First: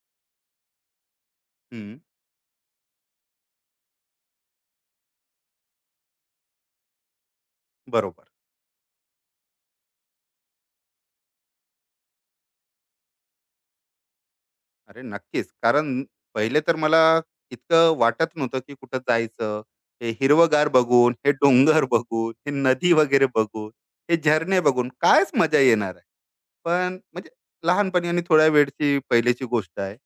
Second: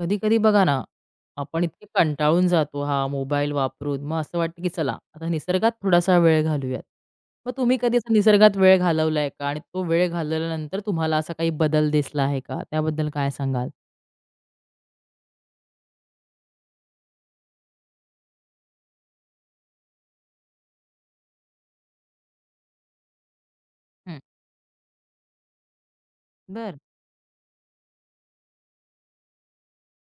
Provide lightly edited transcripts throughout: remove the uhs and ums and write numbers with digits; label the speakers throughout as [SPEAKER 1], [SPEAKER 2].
[SPEAKER 1] कधी-कधी बघा ना, आपण इतके
[SPEAKER 2] हं,
[SPEAKER 1] कंटाळून जातो हा मोबाईल वापरून. मग असं वाटतं, की चला आता निसर्गात थोडासा वेळ घालवूयात. मग तुम्ही कधी असा
[SPEAKER 2] बरोबर.
[SPEAKER 1] निसर्गात वेळ घालवलाय का? आणि तो वेळ घालवल्यानंतर तुम्हाला असा काही बदल दिसला आहे का? त्याबद्दल काय सांगाल?
[SPEAKER 2] अरे, नक्कीच. कारण पहिले तर मला इतकं वाटत नव्हतं, की कुठं जायचं. हे हिरवंगार बघून, हे डोंगर बघून, हे नदी वगैरे बघून, हे
[SPEAKER 1] हं.
[SPEAKER 2] झरणे बघून कायच मजा येणार आहे.
[SPEAKER 1] बरं,
[SPEAKER 2] पण म्हणजे लहानपणी आणि थोड्या वेळची पहिलीची गोष्ट आहे.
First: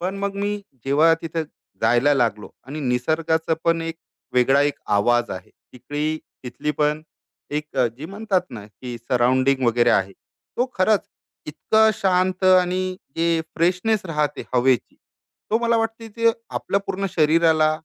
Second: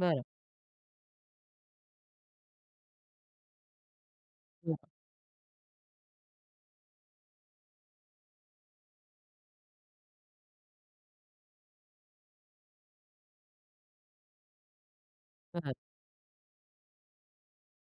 [SPEAKER 2] पण
[SPEAKER 1] बरं,
[SPEAKER 2] मग मी जेव्हा तिथे जायला लागलो आणि निसर्गाचा पण एक वेगळा एक
[SPEAKER 1] बरं,
[SPEAKER 2] आवाज आहे तिकडे. तिथली पण एक जी म्हणतात ना, की सराउंडिंग वगैरे आहे. तो खरंच इतकं शांत आणि जे फ्रेशनेस राहते हवेची, तो
[SPEAKER 1] बरं.
[SPEAKER 2] मला वाटते ते आपल्या पूर्ण शरीराला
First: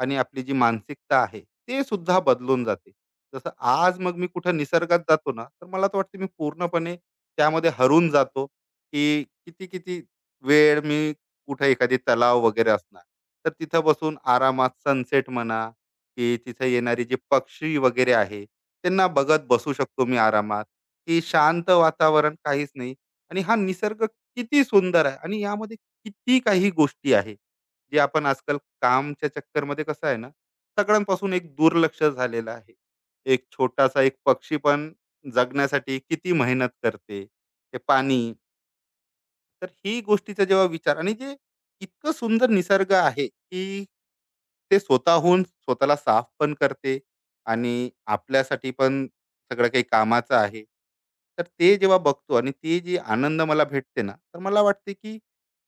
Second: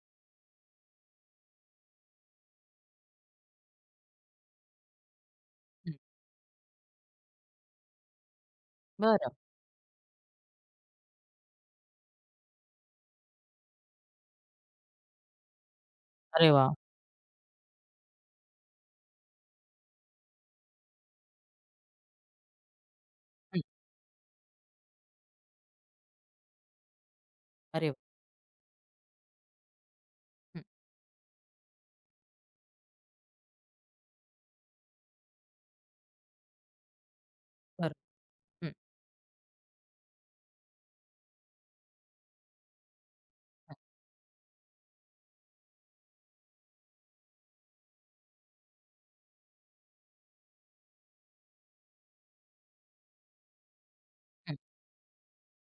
[SPEAKER 2] आणि आपली जी मानसिकता आहे, ते सुद्धा बदलून जाते. जसं आज मग मी कुठं निसर्गात जातो ना, तर मला
[SPEAKER 1] हं.
[SPEAKER 2] तर वाटतं मी पूर्णपणे त्यामध्ये हरवून जातो, की
[SPEAKER 1] बरं.
[SPEAKER 2] किती-किती वेळ मी कुठं एखादी तलाव वगैरे असणार तर तिथं बसून आरामात सनसेट म्हणा की
[SPEAKER 1] अरे
[SPEAKER 2] तिथे
[SPEAKER 1] वाह!
[SPEAKER 2] येणारे जे पक्षी वगैरे आहे त्यांना बघत बसू शकतो मी आरामात, की शांत वातावरण काहीच नाही आणि हा
[SPEAKER 1] हं.
[SPEAKER 2] निसर्ग किती सुंदर आहे आणि यामध्ये किती काही गोष्टी आहे
[SPEAKER 1] अरे
[SPEAKER 2] जे
[SPEAKER 1] वाह!
[SPEAKER 2] आपण आजकाल कामच्या चक्करमध्ये कसं आहे ना,
[SPEAKER 1] हं.
[SPEAKER 2] सगळ्यांपासून एक दुर्लक्ष झालेलं आहे. एक छोटासा एक पक्षी पण जगण्यासाठी किती मेहनत करते ते
[SPEAKER 1] बरं.
[SPEAKER 2] पाणी.
[SPEAKER 1] हं,
[SPEAKER 2] तर ही गोष्टीचा जेव्हा विचार आणि जे इतकं सुंदर निसर्ग आहे
[SPEAKER 1] हं,
[SPEAKER 2] की ते स्वतःहून स्वतःला साफ पण करते आणि आपल्यासाठी पण सगळं काही कामाचं आहे, तर ते जेव्हा बघतो आणि ते जी आनंद मला भेटते ना, तर
[SPEAKER 1] हं,
[SPEAKER 2] मला वाटते की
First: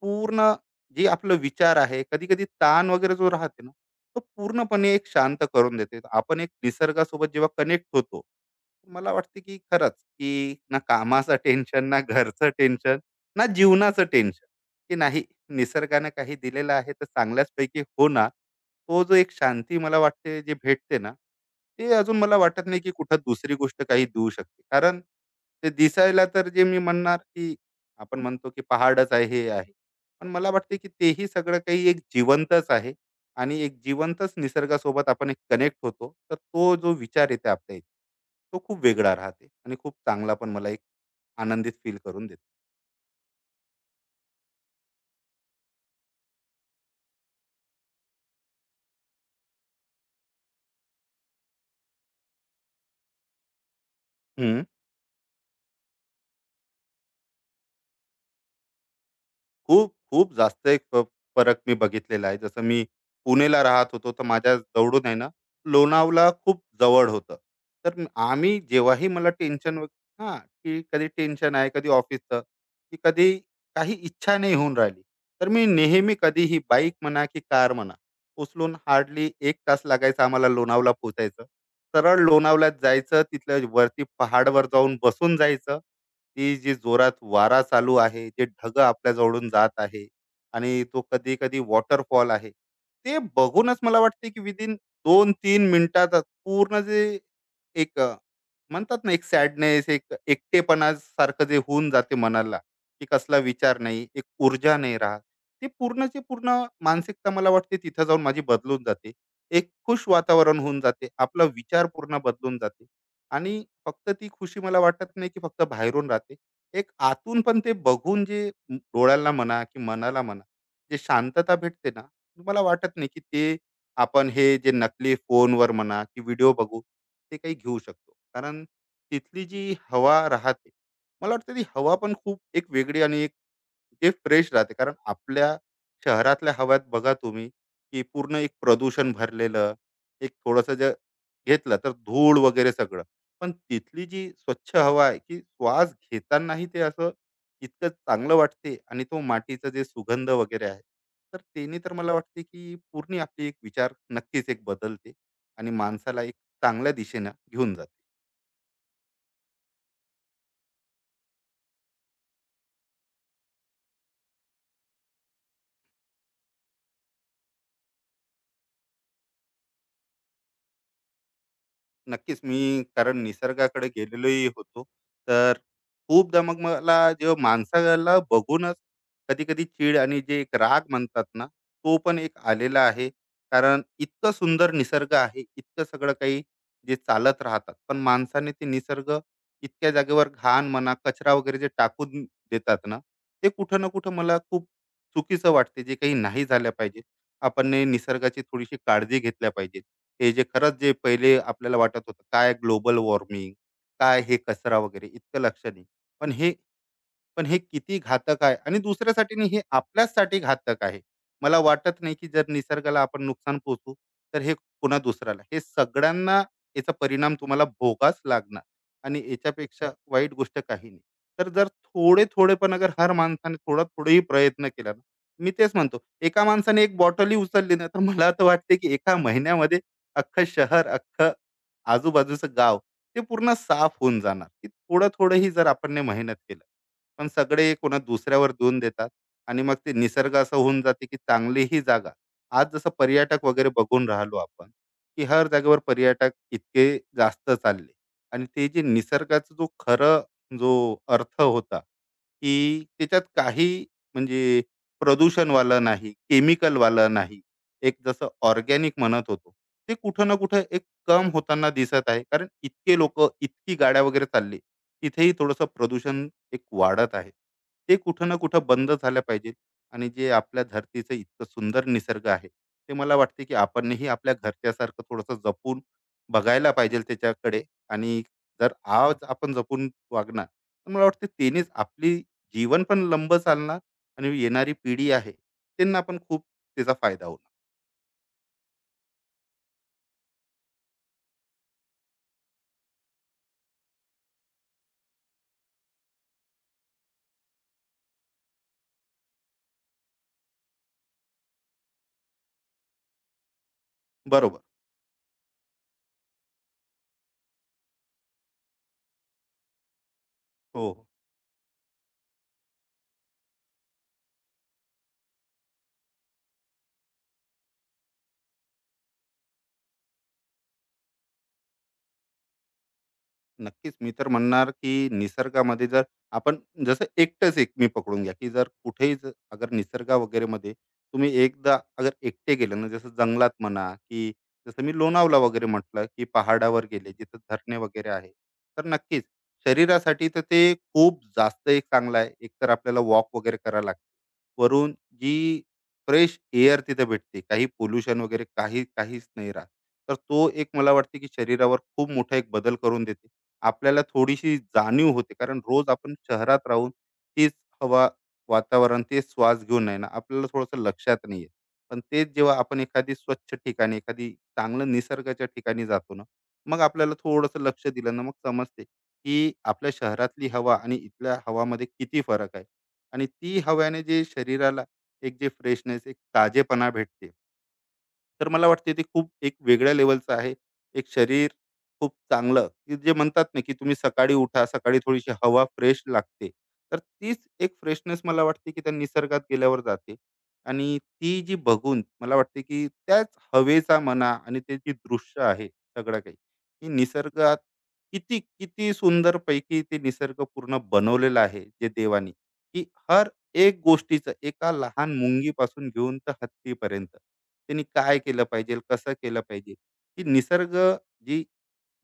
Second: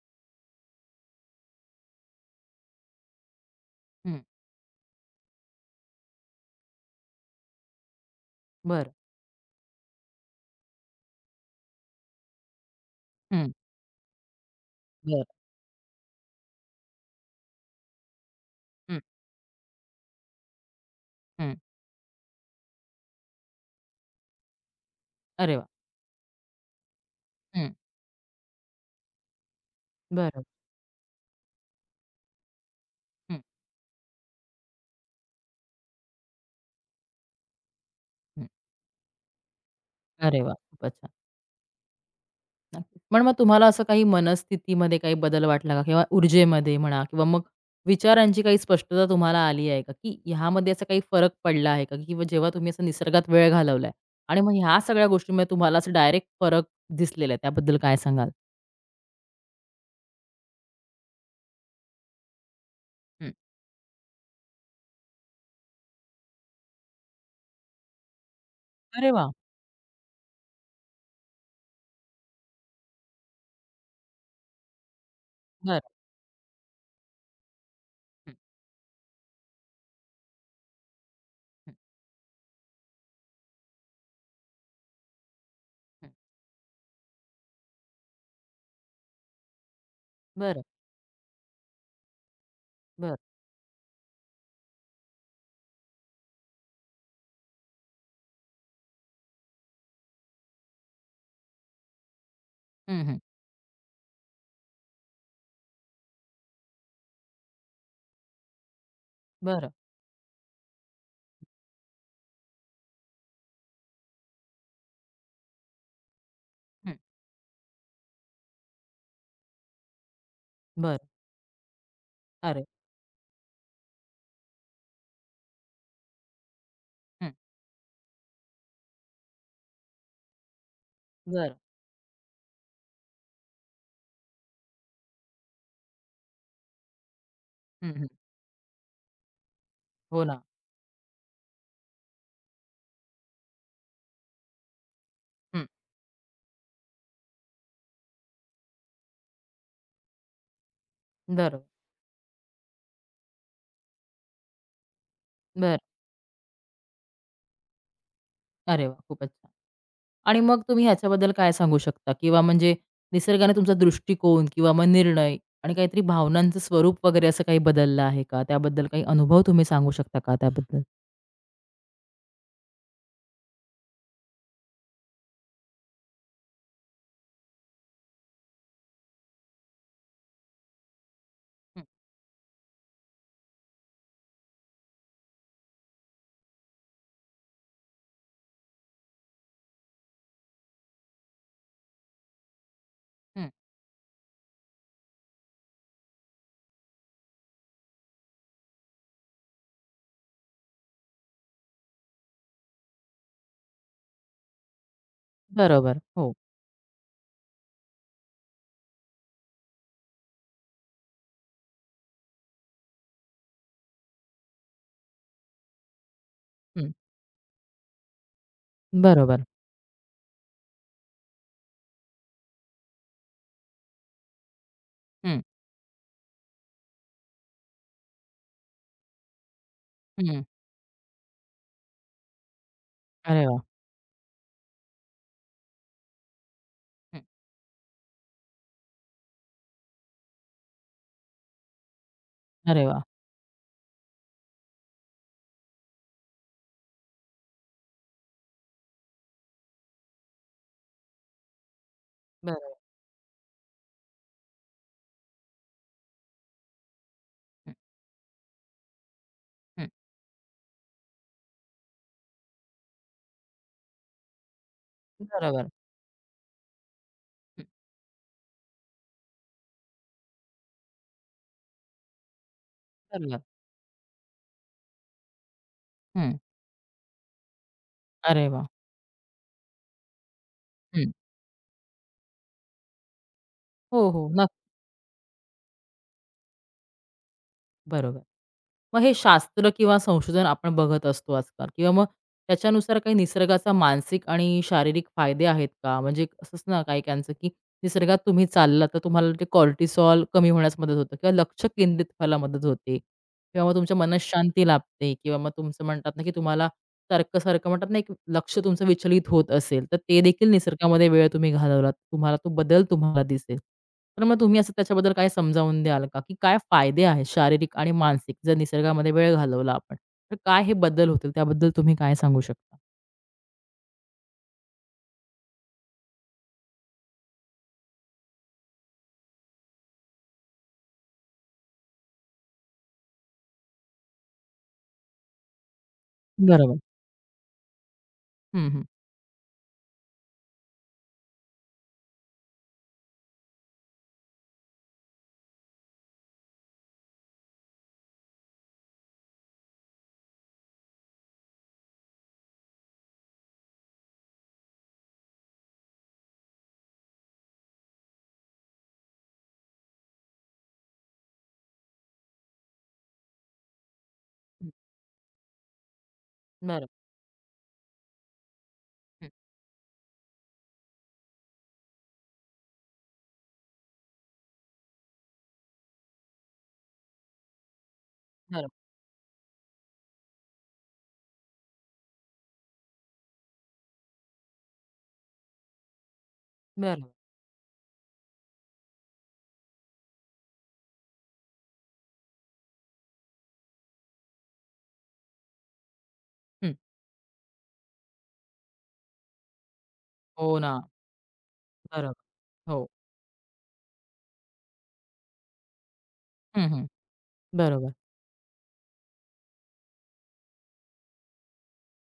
[SPEAKER 2] पूर्ण जे आपलं विचार आहे कधी कधी ताण वगैरे जो राहते ना, तो
[SPEAKER 1] हं.
[SPEAKER 2] पूर्णपणे एक शांत करून देते आपण एक निसर्गासोबत जेव्हा कनेक्ट होतो.
[SPEAKER 1] बरं.
[SPEAKER 2] मला वाटते की खरंच, की ना कामाचं टेन्शन, ना घरचं टेन्शन, ना
[SPEAKER 1] हं.
[SPEAKER 2] जीवनाचं टेन्शन, की
[SPEAKER 1] बरं.
[SPEAKER 2] नाही निसर्गानं काही दिलेलं आहे तर चांगल्याचपैकी होणार.
[SPEAKER 1] हं,
[SPEAKER 2] तो जो एक शांती मला वाटते जे भेटते ना,
[SPEAKER 1] हं.
[SPEAKER 2] ते अजून मला वाटत नाही की कुठं दुसरी गोष्ट काही देऊ शकते. कारण
[SPEAKER 1] अरे वाह!
[SPEAKER 2] ते दिसायला तर जे मी म्हणणार की
[SPEAKER 1] हं.
[SPEAKER 2] आपण म्हणतो की पहाडच आहे, हे आहे. पण
[SPEAKER 1] बरं.
[SPEAKER 2] मला वाटते की तेही सगळं काही एक जिवंतच आहे
[SPEAKER 1] हं,
[SPEAKER 2] आणि एक जिवंतच निसर्गासोबत आपण एक कनेक्ट होतो. तर तो जो विचार येते आपल्या,
[SPEAKER 1] हं.
[SPEAKER 2] तो खूप वेगळा राहते आणि खूप चांगला
[SPEAKER 1] अरे
[SPEAKER 2] पण
[SPEAKER 1] वाह!
[SPEAKER 2] मला एक
[SPEAKER 1] खूपच छान.
[SPEAKER 2] आनंदित फील करून देते.
[SPEAKER 1] नक्कीच. पण मग तुम्हाला असं काही मनस्थितीमध्ये काही बदल वाटला का? किंवा ऊर्जेमध्ये म्हणा किंवा मग विचारांची काही स्पष्टता तुम्हाला आली आहे का? की ह्यामध्ये असा काही फरक पडला आहे का? किंवा जेव्हा तुम्ही असं निसर्गात वेळ घालवलाय आणि मग ह्या सगळ्या गोष्टींमध्ये तुम्हाला असं डायरेक्ट फरक दिसलेला आहे, त्याबद्दल काय सांगाल?
[SPEAKER 2] खूप-खूप जास्त एक फरक मी बघितलेला आहे. जसं मी
[SPEAKER 1] हं.
[SPEAKER 2] पुणेला राहत होतो, तर माझ्या जवळून आहे ना, लोणावळा खूप जवळ होतं. तर आम्ही जेव्हाही
[SPEAKER 1] अरे वाह!
[SPEAKER 2] मला टेन्शन व हां, की कधी टेन्शन आहे, कधी ऑफिसचं, की कधी काही इच्छा नाही होऊन राहिली, तर मी
[SPEAKER 1] बरं.
[SPEAKER 2] नेहमी कधीही बाईक म्हणा की कार म्हणा,
[SPEAKER 1] हं,
[SPEAKER 2] उचलून हार्डली 1 तास लागायचा आम्हाला लोणावळा पोहोचायचं.
[SPEAKER 1] हं,
[SPEAKER 2] सरळ लोणावळ्यात जायचं, तिथल्या वरती पहाडावर जाऊन बसून जायचं.
[SPEAKER 1] हं.
[SPEAKER 2] ती जी जोरात वारा चालू आहे जे ढग आपल्याजवळून जात आहे
[SPEAKER 1] बरं,
[SPEAKER 2] आणि तो कधी कधी वॉटरफॉल आहे,
[SPEAKER 1] बरं.
[SPEAKER 2] ते बघूनच मला वाटते की विदिन दोन तीन मिनिटात पूर्ण जे एक म्हणतात ना एक सॅडनेस एक एकटेपणा सारखं जे होऊन जाते मनाला,
[SPEAKER 1] हं,
[SPEAKER 2] की
[SPEAKER 1] हं.
[SPEAKER 2] कसला विचार नाही एक ऊर्जा नाही राहत, ती पूर्णची पूर्ण मानसिकता मला वाटते तिथं जाऊन माझी बदलून जाते. एक
[SPEAKER 1] बरं.
[SPEAKER 2] खुश वातावरण होऊन जाते आपला विचार पूर्ण बदलून जाते. आणि फक्त ती खुशी मला वाटत नाही की फक्त बाहेरून राहते. एक
[SPEAKER 1] हं.
[SPEAKER 2] आतून पण ते बघून जे डोळ्याला म्हणा की मनाला म्हणा,
[SPEAKER 1] बरं.
[SPEAKER 2] जे शांतता भेटते ना, मला
[SPEAKER 1] अरे!
[SPEAKER 2] वाटत नाही की ते आपण हे जे नकली फोनवर म्हणा की व्हिडिओ बघू,
[SPEAKER 1] हं.
[SPEAKER 2] ते काही घेऊ शकतो. कारण तिथली जी हवा राहते, मला वाटतं
[SPEAKER 1] बरं.
[SPEAKER 2] ती हवा पण खूप एक वेगळी आणि एक जे फ्रेश राहते कारण आपल्या शहरातल्या हव्यात बघा तुम्ही
[SPEAKER 1] हं,
[SPEAKER 2] की
[SPEAKER 1] हं.
[SPEAKER 2] पूर्ण एक प्रदूषण भरलेलं
[SPEAKER 1] हो
[SPEAKER 2] एक
[SPEAKER 1] ना.
[SPEAKER 2] थोडंसं जे घेतलं तर धूळ वगैरे सगळं. पण तिथली जी स्वच्छ हवा आहे की
[SPEAKER 1] हं.
[SPEAKER 2] श्वास घेतानाही ते असं इतकं चांगलं वाटते आणि तो मातीचा जे सुगंध वगैरे आहे, तर
[SPEAKER 1] बरोबर.
[SPEAKER 2] त्याने तर मला वाटते की पूर्ण आपली एक विचार नक्कीच एक बदलते आणि
[SPEAKER 1] बरं.
[SPEAKER 2] माणसाला एक चांगल्या दिशेनं घेऊन जाते.
[SPEAKER 1] अरे वाह! खूपच छान. आणि मग तुम्ही ह्याच्याबद्दल काय सांगू शकता? किंवा म्हणजे निसर्गाने तुमचा दृष्टिकोन किंवा मग निर्णय आणि काहीतरी भावनांचं स्वरूप वगैरे असं काही बदललं आहे का? त्याबद्दल काही अनुभव तुम्ही सांगू शकता का त्याबद्दल?
[SPEAKER 2] नक्कीच. मी कारण निसर्गाकडे गेलेलोही होतो. तर खूपदा मग मला जेव्हा माणसाला बघूनच कधी-कधी चीड आणि जे एक राग म्हणतात ना,
[SPEAKER 1] हं,
[SPEAKER 2] तो पण एक आलेला आहे. कारण इतकं सुंदर निसर्ग आहे, इतकं सगळं काही जे चालत राहतात. पण माणसाने ते निसर्ग इतक्या जागेवर घाण म्हणा, कचरा वगैरे जे टाकून देतात ना,
[SPEAKER 1] हं.
[SPEAKER 2] ते कुठं ना कुठं मला खूप चुकीचं वाटते. जे काही नाही झालं पाहिजे. आपण ने निसर्गाची थोडीशी काळजी घेतल्या पाहिजे. ते जे खरंच जे पहिले आपल्याला वाटत होतं काय ग्लोबल वॉर्मिंग, काय हे कचरा वगैरे इतकं लक्ष नाही.
[SPEAKER 1] बरोबर. हो.
[SPEAKER 2] पण हे पण हे किती घातक आहे आणि दुसऱ्यासाठी नाही हे आपल्याचसाठी घातक आहे. मला वाटत नाही की जर निसर्गाला आपण नुकसान पोचू, तर हे पुन्हा दुसऱ्याला. हे सगळ्यांना
[SPEAKER 1] हं.
[SPEAKER 2] याचा परिणाम तुम्हाला भोगाच लागणार आणि
[SPEAKER 1] बरोबर.
[SPEAKER 2] याच्यापेक्षा वाईट गोष्ट काही नाही. तर जर थोडे-थोडे पण अगर हर माणसाने थोडा-थोडाही प्रयत्न केला ना,
[SPEAKER 1] हं,
[SPEAKER 2] मी तेच म्हणतो, एका माणसाने एक बॉटलही उचलली ना, तर मला तर वाटते की एका महिन्यामध्ये
[SPEAKER 1] हं.
[SPEAKER 2] अख्खं शहर, अख्खं आजूबाजूचं गाव ते
[SPEAKER 1] अरे
[SPEAKER 2] पूर्ण
[SPEAKER 1] वाह!
[SPEAKER 2] साफ होऊन जाणार. की थोडं-थोडंही जर आपण ने मेहनत केलं.
[SPEAKER 1] हं.
[SPEAKER 2] पण सगळे कोणा दुसऱ्यावर देऊन देतात आणि मग ते निसर्ग असं होऊन जाते की चांगली ही जागा. आज
[SPEAKER 1] अरे
[SPEAKER 2] जसं
[SPEAKER 1] वाह!
[SPEAKER 2] पर्यटक वगैरे बघून राहिलो आपण, की हर जागेवर पर्यटक इतके जास्त चालले आणि ते जे निसर्गाचा जो खरं जो अर्थ होता
[SPEAKER 1] बरोबर.
[SPEAKER 2] की त्याच्यात काही म्हणजे प्रदूषणवालं नाही केमिकलवालं नाही,
[SPEAKER 1] हं,
[SPEAKER 2] एक जसं ऑर्गॅनिक म्हणत होतो,
[SPEAKER 1] हं.
[SPEAKER 2] ते कुठं ना कुठं एक कम होताना दिसत आहे. कारण इतके लोक इतकी गाड्या वगैरे चालली तिथेही थोडंसं
[SPEAKER 1] बरोबर.
[SPEAKER 2] प्रदूषण एक वाढत आहे.
[SPEAKER 1] हं.
[SPEAKER 2] ते कुठं ना कुठं बंद झाल्या पाहिजेत आणि जे आपल्या धरतीचं इतकं सुंदर निसर्ग आहे ते मला
[SPEAKER 1] बरोबर.
[SPEAKER 2] वाटते की आपणही आपल्या घरच्यासारखं थोडंसं जपून
[SPEAKER 1] हं.
[SPEAKER 2] बघायला पाहिजे त्याच्याकडे. आणि
[SPEAKER 1] अरे वाह!
[SPEAKER 2] जर आज आपण जपून वागणार तर मला
[SPEAKER 1] हं.
[SPEAKER 2] वाटतं तेनेच आपली जीवन पण लंब चालणार
[SPEAKER 1] हो, हो.
[SPEAKER 2] आणि
[SPEAKER 1] नक्की.
[SPEAKER 2] येणारी पिढी आहे त्यांना पण खूप त्याचा फायदा होणार.
[SPEAKER 1] बरोबर. मग हे शास्त्र किंवा संशोधन आपण बघत असतो आजकाल किंवा मग त्याच्यानुसार काही निसर्गाचा मानसिक आणि शारीरिक फायदे आहेत का? म्हणजे असंच ना काही काहींचं, की निसर्गात तुम्ही चाललात तर तुम्हाला ते कॉर्टिसॉल कमी होण्यास मदत होते किंवा लक्ष केंद्रित व्हायला मदत होते किंवा मग तुमच्या मनास
[SPEAKER 2] बरोबर.
[SPEAKER 1] शांती लाभते किंवा मग तुमचं म्हणतात ना, की तुम्हाला सारखं-सारखं म्हणतात ना, एक लक्ष तुमचं विचलित होत असेल, तर ते देखील
[SPEAKER 2] हो हो.
[SPEAKER 1] निसर्गामध्ये वेळ तुम्ही घालवलात, तुम्हाला तो बदल तुम्हाला दिसेल. तर मग तुम्ही असं त्याच्याबद्दल काय समजावून द्याल का, की काय फायदे आहेत शारीरिक आणि मानसिक जर निसर्गामध्ये वेळ घालवला आपण, तर काय हे बदल होतील त्याबद्दल तुम्ही काय सांगू शकता?
[SPEAKER 2] नक्कीच. मी तर म्हणणार, की निसर्गामध्ये जर आपण जसं एकटंच एक मी पकडून घ्या, की जर कुठेही अगर निसर्ग वगैरेमध्ये तुम्ही एकदा अगर एकटे गेले ना, जसं जंगलात म्हणा, की जसं मी लोणावळा वगैरे म्हटलं, की
[SPEAKER 1] बरोबर.
[SPEAKER 2] पहाडावर गेले जिथं धरणे वगैरे आहे.
[SPEAKER 1] हं, हं.
[SPEAKER 2] तर नक्कीच शरीरासाठी तर ते खूप जास्त एक चांगलं आहे. एकतर आपल्याला वॉक वगैरे करायला लागते. वरून जी फ्रेश एअर तिथे भेटते. काही पोल्युशन वगैरे काही काहीच नाही राहत. तर तो एक मला वाटते, की शरीरावर खूप मोठा एक बदल करून देते. आपल्याला थोडीशी जाणीव होते कारण रोज आपण शहरात राहून तीच हवा वातावरण तेच श्वास घेऊन नाही ना आपल्याला थोडंसं लक्षात नाही येत. पण तेच जेव्हा आपण एखादी स्वच्छ ठिकाणी एखादी
[SPEAKER 1] हं.
[SPEAKER 2] चांगलं निसर्गाच्या ठिकाणी जातो ना, मग
[SPEAKER 1] बरोबर.
[SPEAKER 2] आपल्याला थोडंसं लक्ष दिलं ना, मग समजते
[SPEAKER 1] हं.
[SPEAKER 2] की आपल्या शहरातली हवा आणि इथल्या हवामध्ये किती फरक आहे आणि ती हव्याने जे शरीराला एक जे फ्रेशनेस एक ताजेपणा भेटते, तर मला
[SPEAKER 1] बरोबर.
[SPEAKER 2] वाटते ते खूप एक वेगळ्या लेवलचं आहे. एक शरीर खूप चांगलं, की जे म्हणतात ना, की तुम्ही सकाळी उठा, सकाळी थोडीशी हवा फ्रेश लागते. तर
[SPEAKER 1] बरोबर.
[SPEAKER 2] तीच एक फ्रेशनेस मला वाटते, की त्या निसर्गात गेल्यावर जाते. आणि ती जी बघून मला वाटते, की त्याच हवेचा म्हणा आणि ते जी दृश्य आहे सगळं काही,
[SPEAKER 1] हं.
[SPEAKER 2] की निसर्गात किती, किती सुंदरपैकी ते निसर्ग
[SPEAKER 1] हो ना.
[SPEAKER 2] पूर्ण बनवलेला आहे जे
[SPEAKER 1] बरोबर.
[SPEAKER 2] देवानी, की
[SPEAKER 1] हो.
[SPEAKER 2] हर एक गोष्टीचं एका लहान मुंगीपासून घेऊन तर
[SPEAKER 1] हं, हं.
[SPEAKER 2] हत्तीपर्यंत. त्यांनी
[SPEAKER 1] बरोबर.
[SPEAKER 2] काय केलं पाहिजे, कसं केलं पाहिजे, की निसर्ग जी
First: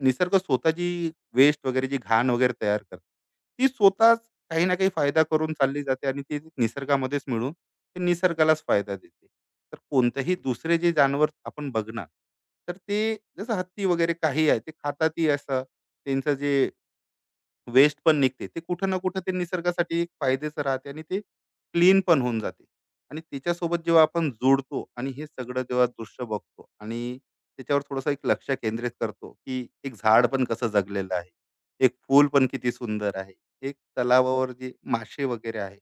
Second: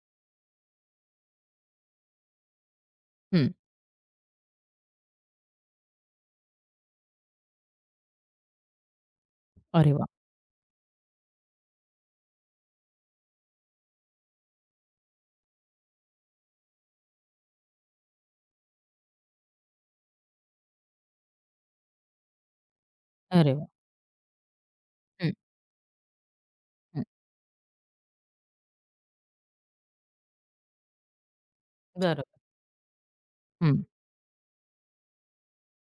[SPEAKER 2] निसर्ग स्वतः जी वेस्ट वगैरे जी घाण वगैरे तयार करते
[SPEAKER 1] हं.
[SPEAKER 2] ती स्वतःच काही ना काही फायदा करून चालली जाते आणि ती निसर्गामध्येच मिळून ते निसर्गालाच फायदा देते. तर
[SPEAKER 1] अरे वाह!
[SPEAKER 2] कोणतंही दुसरे जे जानवर आपण बघणार, तर ते जसं हत्ती वगैरे काही आहे ते खातातही असं त्यांचं जे वेस्ट पण निघते. ते कुठं ना कुठं ते निसर्गासाठी एक फायद्याचं राहते आणि ते क्लीन पण होऊन जाते. आणि
[SPEAKER 1] अरे वाह!
[SPEAKER 2] त्याच्यासोबत जेव्हा आपण जोडतो आणि हे
[SPEAKER 1] हं,
[SPEAKER 2] सगळं जेव्हा दृश्य बघतो
[SPEAKER 1] हं.
[SPEAKER 2] आणि त्याच्यावर थोडंसं एक लक्ष केंद्रित करतो, की एक झाड पण कसं जगलेलं आहे. एक फूल
[SPEAKER 1] बरोबर.
[SPEAKER 2] पण किती सुंदर आहे. एक
[SPEAKER 1] हं.
[SPEAKER 2] तलावावर जे मासे वगैरे आहे.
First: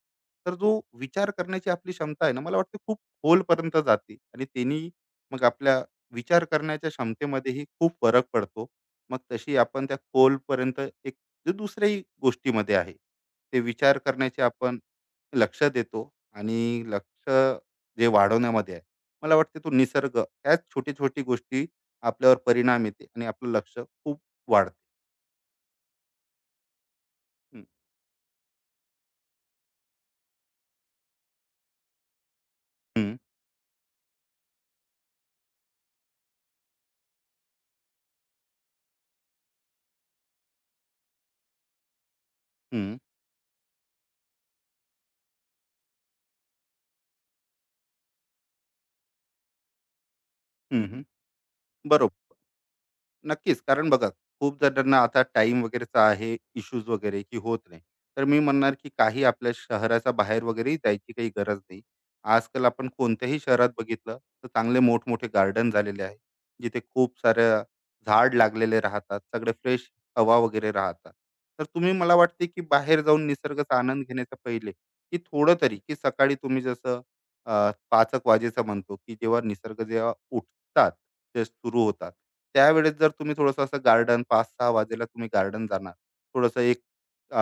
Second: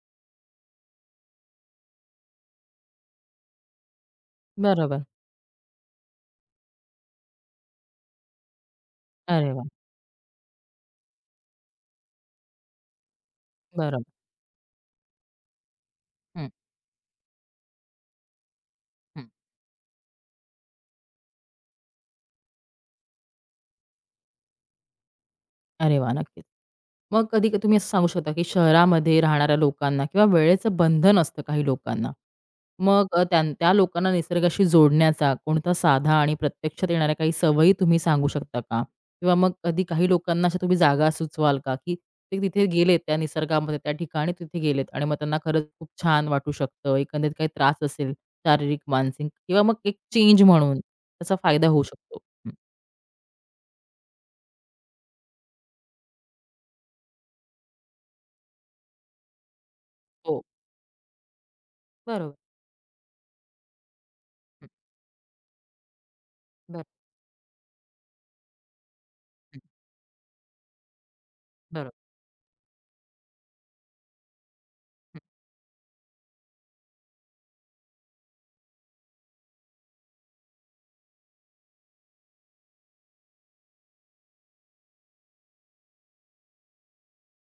[SPEAKER 2] तर जो विचार करण्याची आपली क्षमता आहे ना, मला वाटतं खूप खोलपर्यंत जाते आणि त्यांनी
[SPEAKER 1] बरोबर.
[SPEAKER 2] मग आपल्या विचार करण्याच्या क्षमतेमध्येही खूप फरक पडतो. मग
[SPEAKER 1] अरे
[SPEAKER 2] तशी
[SPEAKER 1] वाह!
[SPEAKER 2] आपण त्या खोलपर्यंत एक जे दुसऱ्याही गोष्टीमध्ये आहे ते विचार
[SPEAKER 1] बरोबर.
[SPEAKER 2] करण्याचे आपण लक्ष देतो
[SPEAKER 1] हं,
[SPEAKER 2] आणि लक्ष जे वाढवण्यामध्ये आहे,
[SPEAKER 1] हं.
[SPEAKER 2] मला वाटते तो निसर्ग ह्याच छोटी छोटी गोष्टी आपल्यावर परिणाम येते आणि आपलं लक्ष खूप वाढते.
[SPEAKER 1] अरे वाह! नक्कीच. मग कधी
[SPEAKER 2] हम्म,
[SPEAKER 1] तुम्ही असं सांगू शकता, की शहरामध्ये राहणाऱ्या लोकांना किंवा वेळेचं बंधन असतं काही लोकांना. मग
[SPEAKER 2] हम्म,
[SPEAKER 1] त्या त्या लोकांना निसर्गाशी जोडण्याचा कोणता साधा आणि प्रत्यक्षात येणाऱ्या काही सवयी तुम्ही सांगू शकता का? किंवा मग कधी काही लोकांना अशा तुम्ही जागा सुचवाल का, की ते तिथे
[SPEAKER 2] हम्म,
[SPEAKER 1] गेलेत त्या निसर्गामध्ये त्या ठिकाणी तिथे गेलेत आणि मग त्यांना खरंच खूप छान वाटू शकतं. एकंदरीत काही त्रास असेल शारीरिक, मानसिक किंवा मग एक चेंज म्हणून
[SPEAKER 2] हम्म, हम्म.
[SPEAKER 1] त्याचा फायदा होऊ
[SPEAKER 2] बरोबर.
[SPEAKER 1] शकतो. हं.
[SPEAKER 2] नक्कीच. कारण बघा, खूप जणांना आता टाईम वगैरेचा आहे, इश्यूज वगैरे की होत नाही. तर मी म्हणणार की काही आपल्या शहराच्या
[SPEAKER 1] हो.
[SPEAKER 2] बाहेर वगैरेही जायची काही गरज नाही.
[SPEAKER 1] बरोबर.
[SPEAKER 2] आजकाल आपण कोणत्याही शहरात बघितलं, तर
[SPEAKER 1] हं.
[SPEAKER 2] चांगले मोठमोठे गार्डन झालेले आहे. जिथे
[SPEAKER 1] बरोबर.
[SPEAKER 2] खूप साऱ्या झाड लागलेले राहतात. सगळे
[SPEAKER 1] हं.
[SPEAKER 2] फ्रेश हवा वगैरे राहतात. तर
[SPEAKER 1] बरोबर.
[SPEAKER 2] तुम्ही मला वाटते की बाहेर जाऊन निसर्गाचा आनंद घेण्याच्या पहिले, की थोडं तरी की सकाळी तुम्ही जसं अ, 5:00 वाजेचं म्हणतो, की जेव्हा निसर्ग जेव्हा उठतात ते सुरू होतात, त्यावेळेस जर तुम्ही थोडंसं असं गार्डन 5-6 वाजेला तुम्ही गार्डन जाणार थोडंसं एक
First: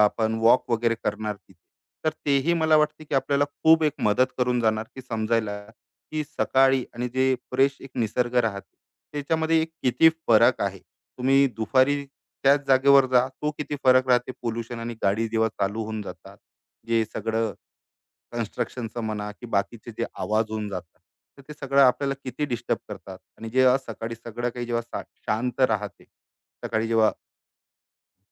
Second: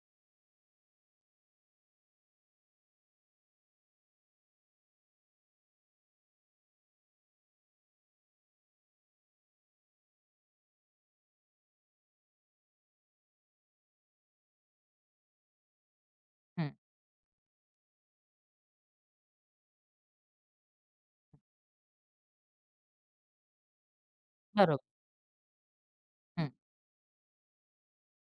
[SPEAKER 2] आपण वॉक वगैरे करणार तिथे, तर तेही मला वाटते की आपल्याला खूप एक मदत करून जाणार की समजायला की सकाळी आणि जे फ्रेश एक निसर्ग राहते त्याच्यामध्ये एक किती फरक आहे. तुम्ही दुपारी त्याच जागेवर जा, तो किती फरक राहते पोल्युशन आणि गाडी जेव्हा चालू होऊन जातात,
[SPEAKER 1] हं,
[SPEAKER 2] जे सगळं कन्स्ट्रक्शनचं म्हणा की बाकीचे जे आवाज होऊन जातात, तर ते सगळं आपल्याला किती डिस्टर्ब करतात आणि जे आज सकाळी सगळं काही जेव्हा
[SPEAKER 1] बरोबर.
[SPEAKER 2] शांत राहते.
[SPEAKER 1] हं,
[SPEAKER 2] सकाळी जेव्हा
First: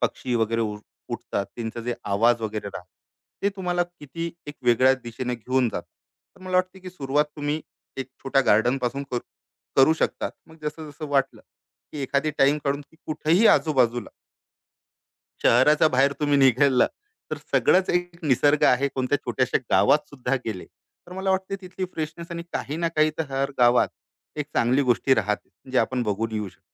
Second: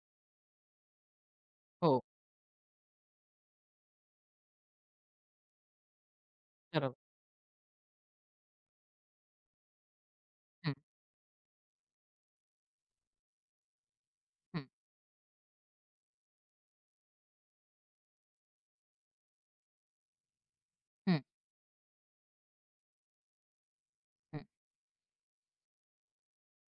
[SPEAKER 2] पक्षी वगैरे उठतात त्यांचा जे
[SPEAKER 1] हो,
[SPEAKER 2] आवाज वगैरे राहते, ते तुम्हाला किती एक वेगळ्या दिशेने घेऊन जातात. तर मला वाटते की
[SPEAKER 1] बरोबर.
[SPEAKER 2] सुरुवात तुम्ही एक छोट्या गार्डन पासून करू करू शकतात. मग
[SPEAKER 1] हं,
[SPEAKER 2] जसं जसं वाटलं की एखादी टाइम काढून की कुठेही आजूबाजूला
[SPEAKER 1] हं,
[SPEAKER 2] शहराच्या बाहेर तुम्ही निघाला, तर सगळंच एक निसर्ग आहे. कोणत्या छोट्याशा गावात सुद्धा गेले, तर
[SPEAKER 1] हं,
[SPEAKER 2] मला वाटते तिथली फ्रेशनेस आणि काही ना काही तर हर गावात
[SPEAKER 1] हं.
[SPEAKER 2] एक चांगली गोष्टी राहते, जे आपण बघून येऊ शकतो.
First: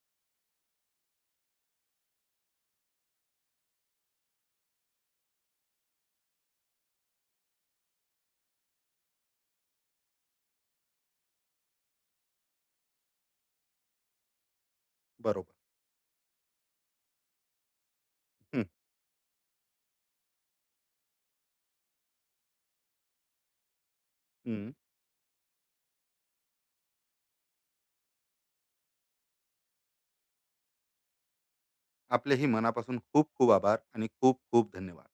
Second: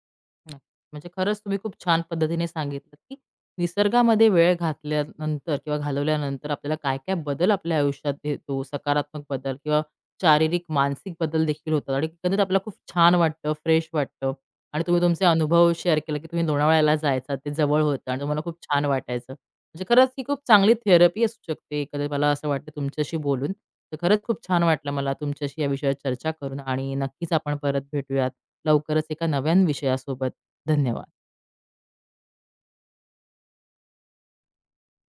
[SPEAKER 1] नक्की. म्हणजे खरंच तुम्ही खूप छान पद्धतीने सांगितलं, की निसर्गामध्ये वेळ घातल्यानंतर किंवा घालवल्यानंतर आपल्याला काय-काय बदल आपल्या आयुष्यात येतो, सकारात्मक बदल किंवा शारीरिक, मानसिक बदल देखील होतात आणि एकंदरीत आपल्याला खूप छान वाटतं, फ्रेश वाटतं आणि तुम्ही तुमचे
[SPEAKER 2] बरोबर.
[SPEAKER 1] अनुभव शेअर केला, की तुम्ही लोणावळ्याला जायचा, ते जवळ होतं आणि तुम्हाला खूप
[SPEAKER 2] हं,
[SPEAKER 1] छान वाटायचं. म्हणजे खरंच ही खूप चांगली थेरपी असू शकते. कदाचित मला असं वाटतं तुमच्याशी बोलून. तर खरंच खूप छान
[SPEAKER 2] हं.
[SPEAKER 1] वाटलं मला तुमच्याशी या विषयावर चर्चा करून आणि नक्कीच आपण परत भेटूयात लवकरच एका नव्यान विषयासोबत. धन्यवाद.
[SPEAKER 2] आपलेही मनापासून खूप खूप आभार आणि खूप खूप धन्यवाद.